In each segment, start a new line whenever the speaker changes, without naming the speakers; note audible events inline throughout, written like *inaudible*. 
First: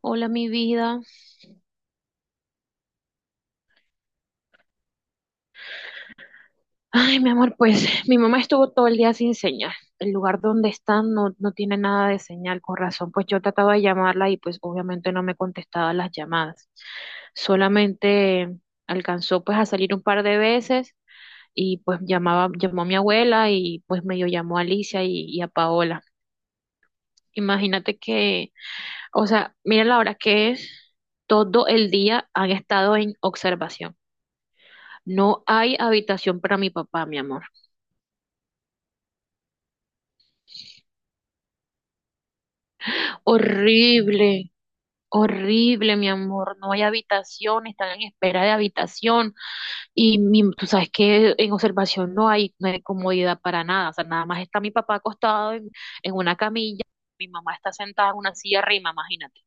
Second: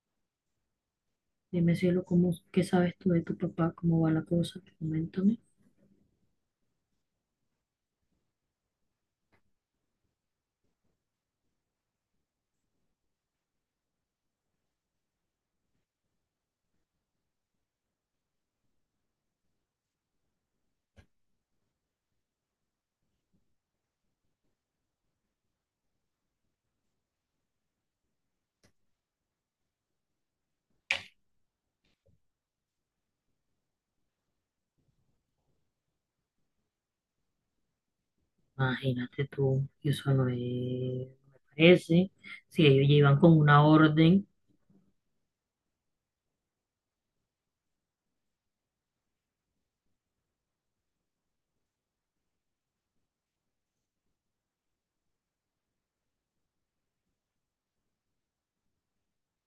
Hola, mi vida.
Dime, cielo, ¿cómo, qué sabes tú de tu papá? ¿Cómo va la cosa? Coméntame.
Ay, mi amor, pues *laughs* mi mamá estuvo todo el día sin señal. El lugar donde están no tiene nada de señal, con razón. Pues yo trataba de llamarla y pues obviamente no me contestaba las llamadas. Solamente alcanzó pues a salir un par de veces y pues llamó a mi abuela y pues medio llamó a Alicia y a Paola. Imagínate que, o sea, mira la hora que es, todo el día han estado en observación. No hay habitación para mi papá, mi amor.
Imagínate tú, y eso no es, no me parece. Si ellos llevan con una orden,
Horrible, horrible, mi amor. No hay habitación, están en espera de habitación. Y mi- tú sabes que en observación no hay comodidad para nada. O sea, nada más está mi papá acostado en una camilla, mi mamá está sentada en una silla arriba, imagínate.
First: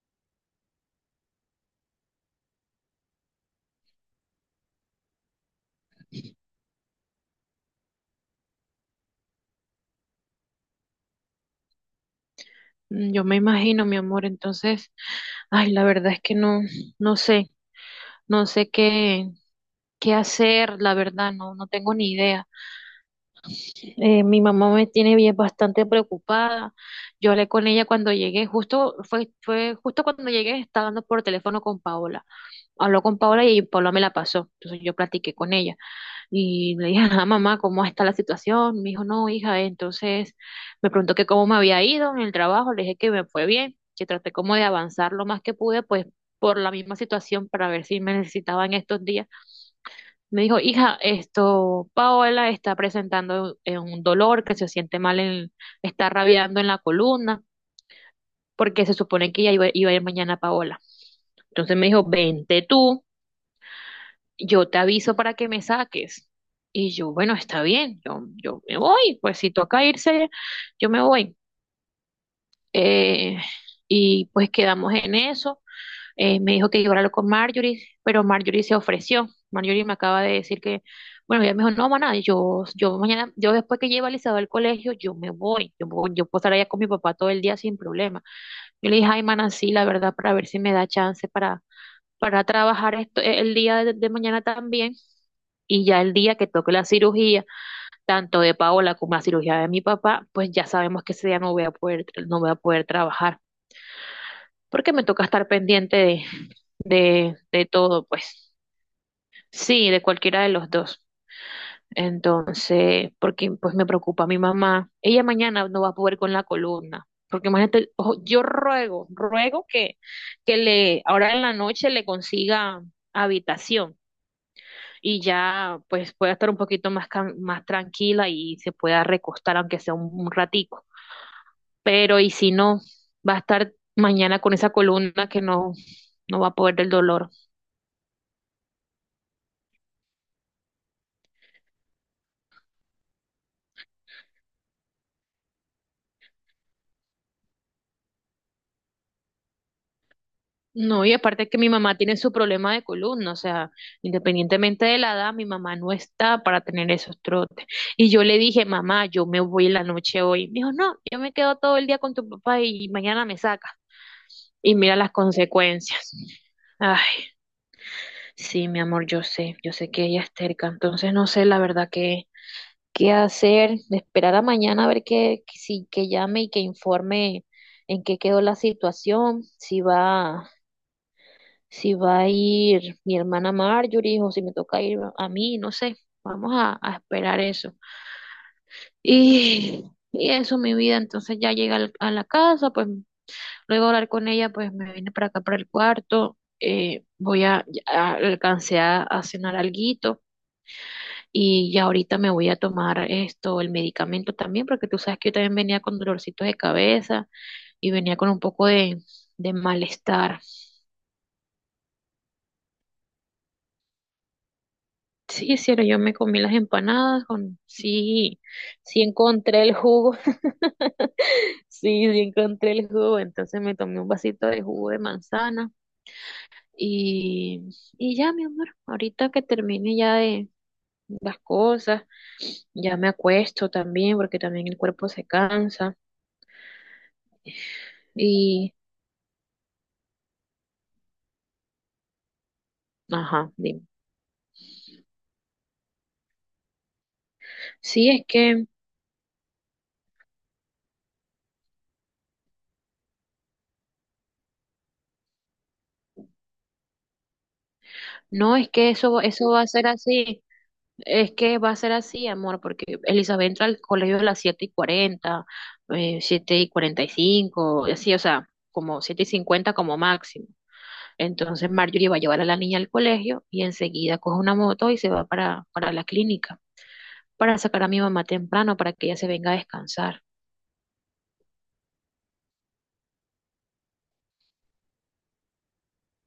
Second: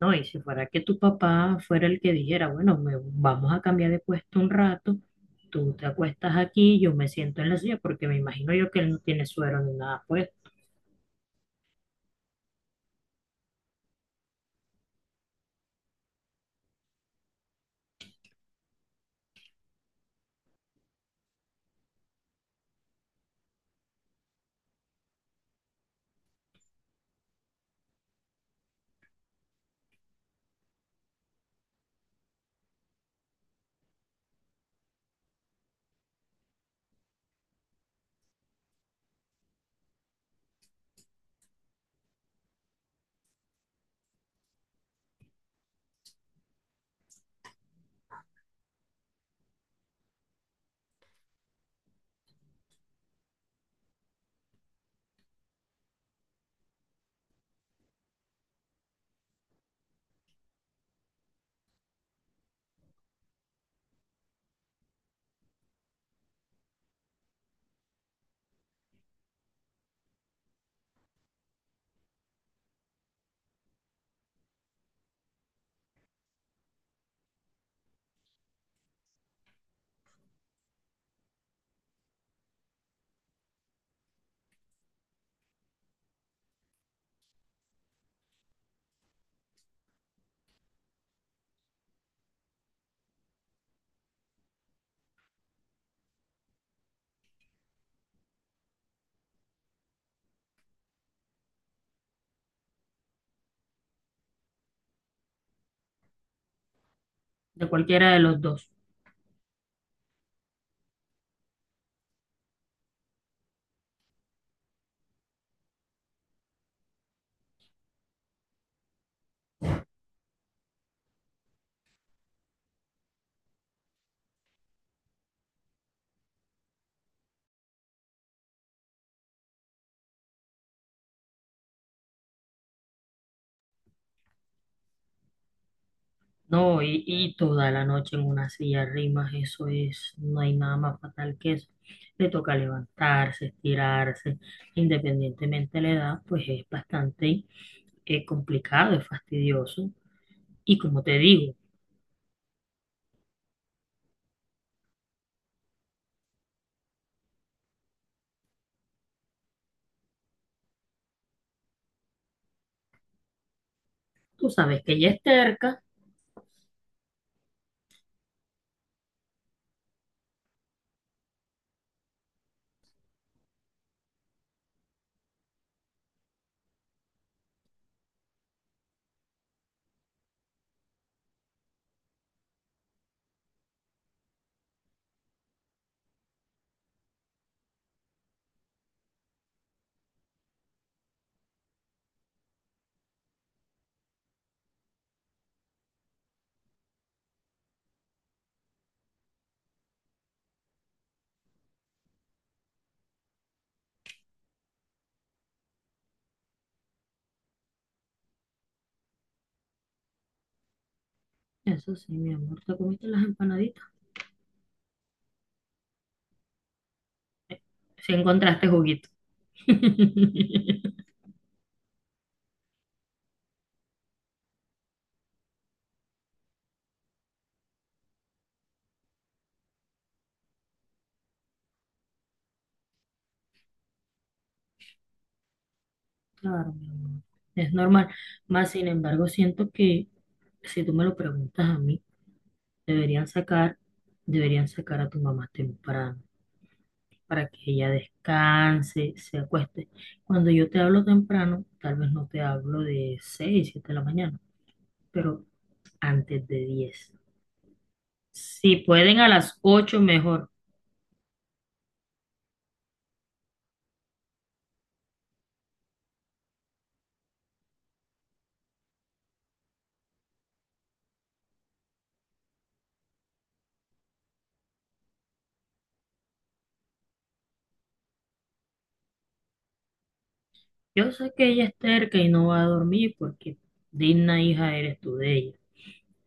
¿no? Y si fuera que tu papá fuera el que dijera, bueno, vamos a cambiar de puesto un rato, tú te acuestas aquí, yo me siento en la silla, porque me imagino yo que él no tiene suero ni nada, pues,
Mm, yo me imagino, mi amor. Entonces, ay, la verdad es que no sé, no sé qué, qué hacer, la verdad, no tengo ni idea. Mi mamá me tiene bien bastante preocupada. Yo hablé con ella cuando llegué, fue justo cuando llegué, estaba hablando por teléfono con Paola. Habló con Paola y Paola me la pasó. Entonces yo platiqué con ella y le dije, ah, mamá, ¿cómo está la situación? Me dijo, no, hija. Entonces me preguntó que cómo me había ido en el trabajo. Le dije que me fue bien, que traté como de avanzar lo más que pude, pues por la misma situación para ver si me necesitaban estos días me dijo, hija, esto, Paola está presentando un dolor que se siente mal, en, está rabiando en la columna, porque se supone que ya iba a ir mañana Paola. Entonces me dijo, vente tú, yo te aviso para que me saques. Y yo, bueno, está bien, yo me voy, pues si toca irse, yo me voy. Eh, y pues quedamos en eso. Me dijo que iba a hablarlo con Marjorie, pero Marjorie se ofreció. Marjorie me acaba de decir que, bueno, ella me dijo, no, maná, yo mañana, yo después que lleve a Elizabeth al colegio, yo me voy, me voy, yo puedo estar allá con mi papá todo el día sin problema. Yo le dije, ay, maná, sí, la verdad, para ver si me da chance para trabajar esto, el día de mañana también. Y ya el día que toque la cirugía, tanto de Paola como la cirugía de mi papá, pues ya sabemos que ese día no voy a poder, no voy a poder trabajar, porque me toca estar pendiente de
de
todo,
cualquiera de los
pues.
dos.
Sí, de cualquiera de los dos. Entonces, porque pues me preocupa mi mamá. Ella mañana no va a poder con la columna. Porque imagínate, ojo, yo ruego, ruego que le, ahora en la noche le consiga habitación y ya pues pueda estar un poquito más, can- más tranquila y se pueda recostar aunque sea un ratico. Pero y si no, va a estar mañana con esa columna que no, no va a poder
No,
del
y,
dolor.
y toda la noche en una silla de rimas, eso es, no hay nada más fatal que eso. Le toca levantarse, estirarse, independientemente de la edad, pues es bastante complicado, es fastidioso. Y como
No, y
te
aparte
digo,
que mi mamá tiene su problema de columna, o sea, independientemente de la edad, mi mamá no está para tener esos trotes. Y yo le dije, mamá, yo me voy en la noche hoy. Me dijo, no, yo me quedo todo el día con tu papá y mañana me sacas.
tú
Y
sabes que
mira
ella
las
es terca.
consecuencias. Ay, sí, mi amor, yo sé que ella es terca, entonces no sé la verdad qué, qué hacer, de esperar a mañana a ver que, si- que llame y que informe en qué quedó la situación, si va. Si va a ir mi hermana Marjorie o si me toca ir a mí, no sé, vamos a esperar eso. Y, y eso, mi vida, entonces ya llega al- a la casa, pues luego de hablar con ella, pues me vine para acá, para el cuarto, voy a, ya alcancé a cenar alguito y ya ahorita me voy a tomar esto, el medicamento también, porque tú sabes que yo también venía con dolorcitos de cabeza y venía con un poco de malestar.
Eso sí, mi amor, te comiste las empanaditas.
Sí, cielo, yo me comí las empanadas con,
Si
sí,
encontraste
sí
juguito.
encontré el jugo,
*laughs*
*laughs* sí, sí encontré el jugo, entonces me tomé un vasito de jugo de manzana y, y ya, mi amor, ahorita que termine ya de las cosas, ya me acuesto también porque también el cuerpo se cansa
Claro, mi amor, es normal. Más
y,
sin embargo, siento que si tú me lo preguntas a mí, deberían
ajá,
sacar,
dime.
deberían sacar a tu mamá temprano para que ella
Sí,
descanse, se acueste. Cuando yo te hablo temprano, tal vez no te hablo de 6 7 de la mañana, pero antes de 10.
no, es
Si
que eso,
pueden a
eso
las
va a ser
8
así.
mejor.
Es que va a ser así, amor, porque Elizabeth entra al colegio a las 7 y cuarenta, 7 y 40 y cinco, y así, o sea, como 7 y 50 como máximo. Entonces Marjorie va a llevar a la niña al colegio y enseguida coge una moto y se va para la clínica, para sacar a mi mamá temprano, para que ella se venga a descansar.
Yo sé que ella es terca y no va a dormir porque digna hija eres tú de ella.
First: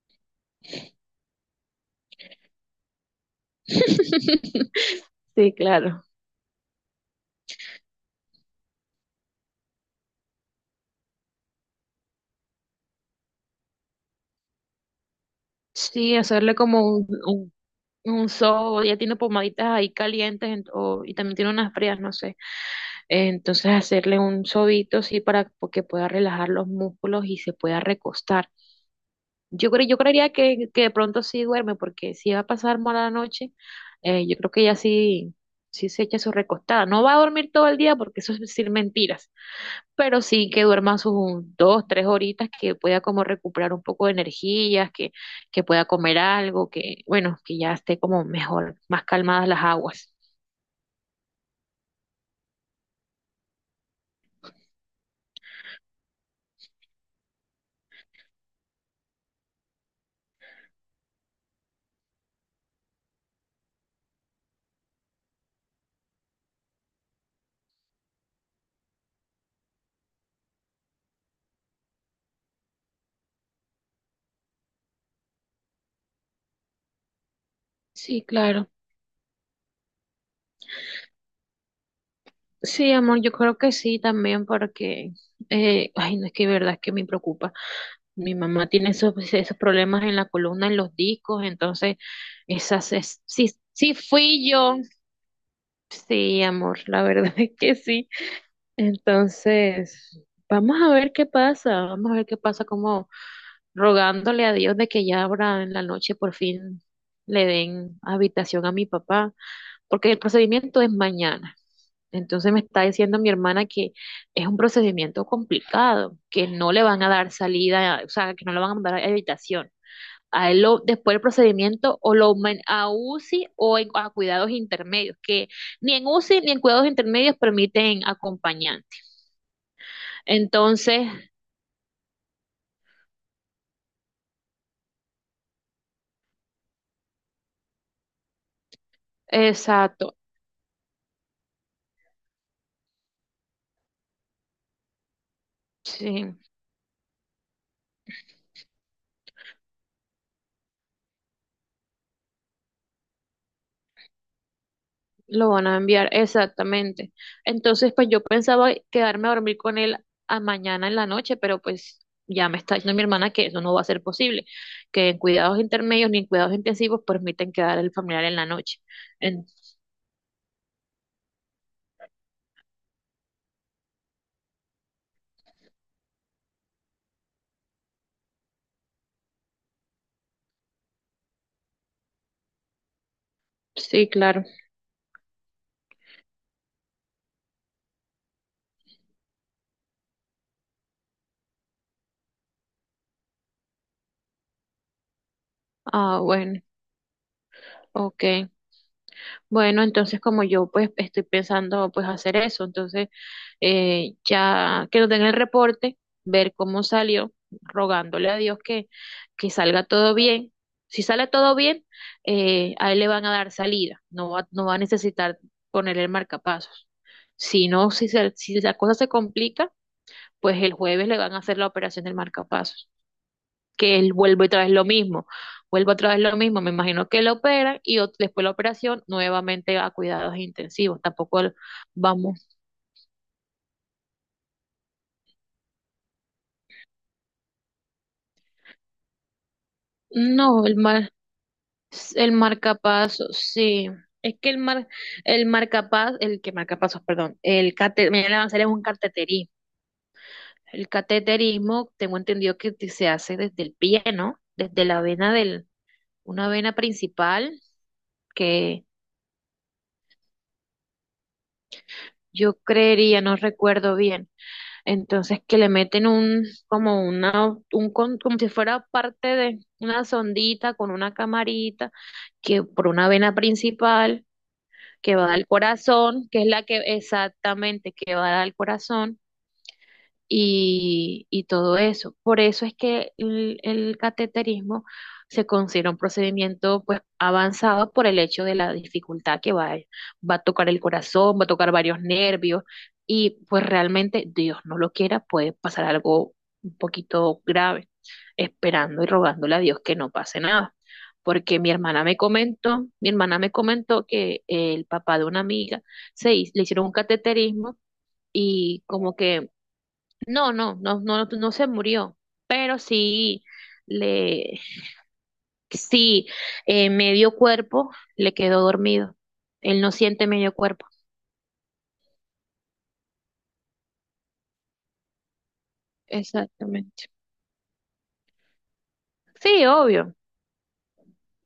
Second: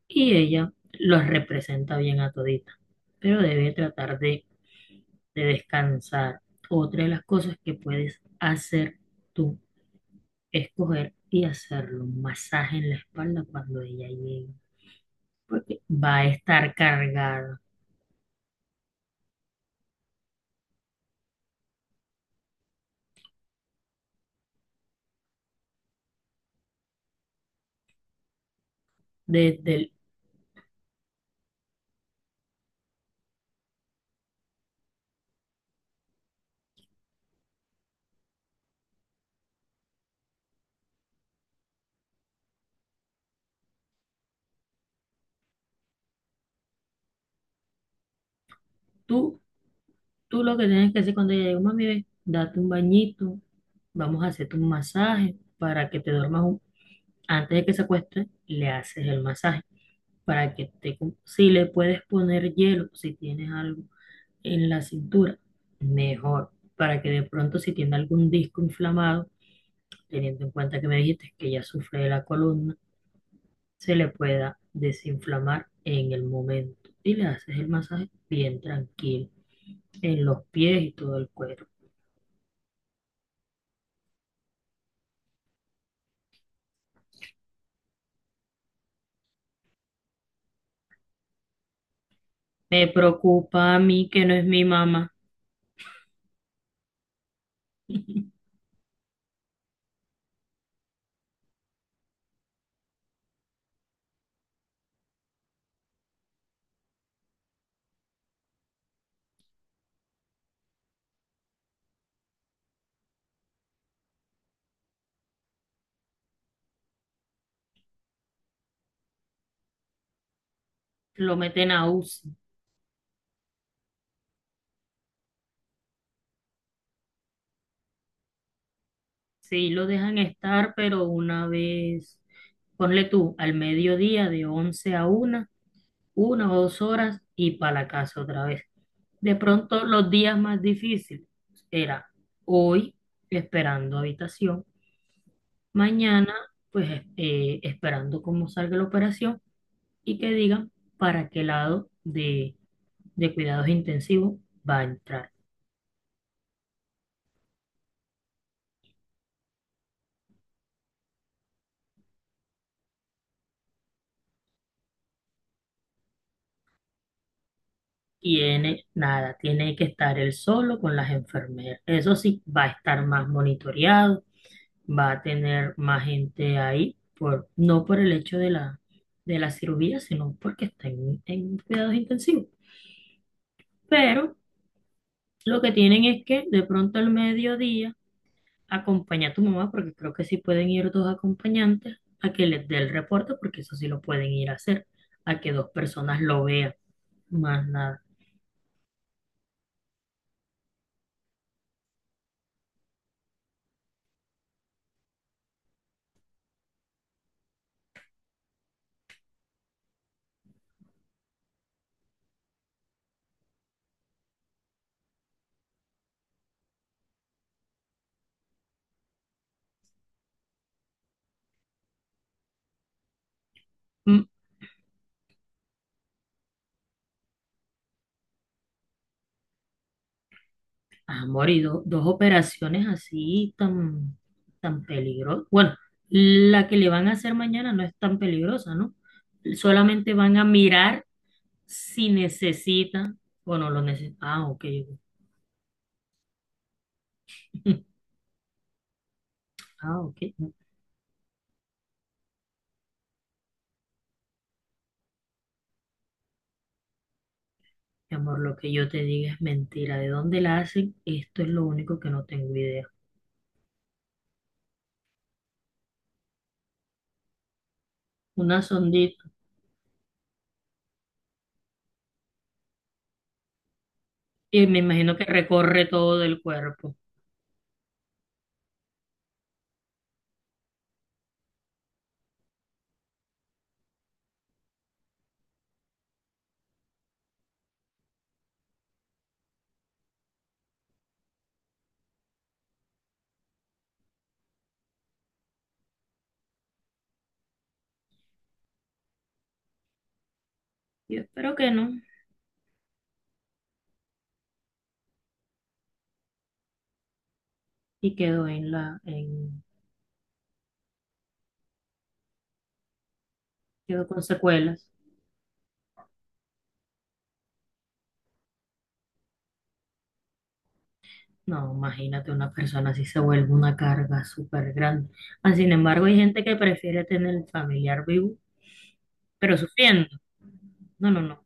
Y ella los representa bien a todita, pero debe tratar
*laughs*
de
Sí, claro.
descansar. Otra de las cosas que puedes hacer tú escoger y hacerle un masaje en la espalda cuando ella llegue, porque
Sí,
va a
hacerle
estar
como
cargada.
un sobo, ella tiene pomaditas ahí calientes en- o- y también tiene unas frías, no sé. Entonces hacerle un sobito sí para que pueda relajar los músculos y se pueda recostar. Yo
Desde
creo,
el,
yo creería que de pronto sí duerme, porque si va a pasar mala noche, yo creo que ella sí, sí se echa su recostada. No va a dormir todo el día porque eso es decir mentiras, pero sí que duerma sus un- dos, tres horitas, que pueda como recuperar un poco de energías, que pueda comer algo, que bueno, que ya esté como mejor, más
tú,
calmadas las aguas.
tú lo que tienes que hacer cuando ella llegue, mami, ve, date un bañito, vamos a hacerte un masaje para que te duermas un- antes de que se acueste, le haces el masaje para que te, si le puedes poner hielo, si tienes algo en la cintura, mejor, para que de pronto si tiene algún disco inflamado, teniendo en cuenta que me dijiste que ella sufre de la columna, se le pueda desinflamar en el momento. Y le haces el masaje
Sí,
bien
claro.
tranquilo, en los pies y todo el cuerpo.
Sí, amor, yo creo que sí también porque, ay, no es que de verdad es que me preocupa. Mi mamá tiene esos, esos problemas en la columna, en los discos, entonces,
Me
esas, es- sí,
preocupa a
sí
mí que no es
fui
mi
yo.
mamá.
Sí, amor, la verdad *laughs* es que sí. Entonces, vamos a ver qué pasa, vamos a ver qué pasa, como rogándole a Dios de que ya ahora en la noche por fin le den habitación a mi papá, porque el procedimiento es mañana. Entonces me está diciendo mi hermana que es un procedimiento complicado, que no le van a dar salida, o sea, que no le van a mandar a habitación. A él lo, después del
Lo meten a
procedimiento o lo
UCI.
man- a UCI o en- a cuidados intermedios, que ni en UCI ni en cuidados intermedios permiten acompañante.
Sí, lo dejan estar, pero
Entonces,
una vez, ponle tú, al mediodía de 11 a 1, 1 o 2 horas y para la casa otra vez. De pronto los
exacto,
días más difíciles era hoy esperando habitación. Mañana,
sí.
pues esperando cómo salga la operación y que digan para qué lado de cuidados intensivos va a entrar.
Lo van a enviar, exactamente. Entonces, pues yo pensaba quedarme a dormir con él a mañana en la noche, pero pues ya me está diciendo mi hermana que eso no va a ser posible, que en cuidados intermedios ni en cuidados intensivos permiten quedar el familiar en la noche.
Tiene nada,
En-
tiene que estar él solo con las enfermeras. Eso sí, va a estar más monitoreado, va a tener más gente ahí, por, no por el hecho de la cirugía, sino porque está en cuidados intensivos.
sí,
Pero
claro.
lo que tienen es que de pronto al mediodía, acompaña a tu mamá, porque creo que sí pueden ir dos acompañantes, a que les dé el reporte, porque eso sí lo pueden ir a hacer, a que dos
Ah,
personas lo
bueno,
vean, más nada.
ok. Bueno, entonces como yo pues estoy pensando pues hacer eso, entonces ya que nos den el reporte, ver cómo salió, rogándole a Dios que salga todo bien. Si sale todo bien, a él le van a dar salida, no va, no va a necesitar ponerle el marcapasos. Si no, si, se- si la cosa se complica, pues el jueves le van a hacer la operación del marcapasos que él
Mm.
vuelve otra vez lo mismo, vuelve otra vez lo mismo, me imagino que lo operan y ot- después de la operación nuevamente a cuidados intensivos, tampoco
Amor,
el-
y dos
vamos,
operaciones así tan, tan peligrosas. Bueno, la que le van a hacer mañana no es tan peligrosa, ¿no? Solamente van a
no, el
mirar
mar,
si
el
necesitan
marcapasos,
o no lo
sí,
necesitan.
es
Ah,
que el
ok.
mar, el marcapaz, el que marcapasos, perdón, el
*laughs*
cate, me van a hacer es un cateterismo,
Ah, ok.
el cateterismo tengo entendido que te- se hace desde el pie, ¿no? Desde la vena del, una vena principal
Mi amor, lo que
que
yo te diga es mentira. ¿De dónde la hacen? Esto es lo único que no tengo
yo
idea.
creería, no recuerdo bien. Entonces que le meten un, como una, un, con- como si
Una
fuera parte
sondita.
de una sondita con una camarita que por una vena principal
Y me
que
imagino que
va al
recorre todo
corazón, que
el
es la que
cuerpo.
exactamente que va al corazón y todo eso. Por eso es que el cateterismo se considera un procedimiento pues avanzado por el hecho de la dificultad que va, va a tocar el corazón, va a tocar varios nervios y pues realmente Dios no lo quiera, puede pasar algo un poquito grave, esperando y rogándole a Dios que no pase nada.
Yo espero
Porque mi
que no.
hermana me comentó, mi hermana me comentó que el papá de una amiga le hicieron un cateterismo
Y quedó en
y
la,
como que
en,
no, no, no, no, no se murió, pero sí,
quedó con
le,
secuelas.
sí, medio cuerpo le quedó dormido. Él no siente medio cuerpo.
No, imagínate una persona así se vuelve una carga súper grande. Ah, sin embargo, hay gente que prefiere
Exactamente.
tener el familiar vivo, pero
Sí,
sufriendo.
obvio.
No, no, no.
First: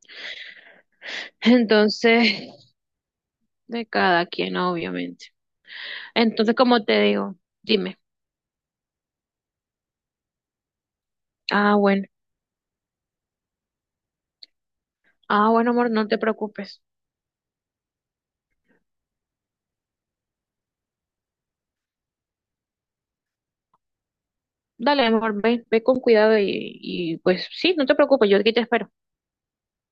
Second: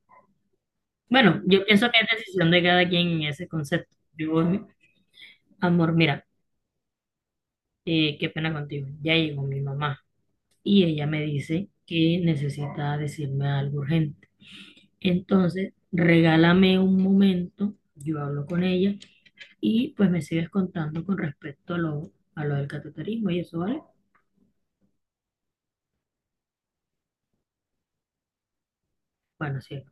*laughs*
Bueno, yo pienso que es decisión de
Entonces,
cada quien en ese
de
concepto.
cada
Yo,
quien, obviamente.
amor, mira,
Entonces, como te digo, dime.
qué pena contigo. Ya llegó mi mamá y ella me dice
Ah, bueno.
que necesita decirme algo urgente.
Ah, bueno,
Entonces,
amor, no te
regálame
preocupes.
un momento, yo hablo con ella y pues me sigues contando con respecto a lo del cateterismo y eso, ¿vale?
Dale, amor, ve, ve con cuidado y pues sí, no te preocupes, yo aquí te espero.
Bueno, sí,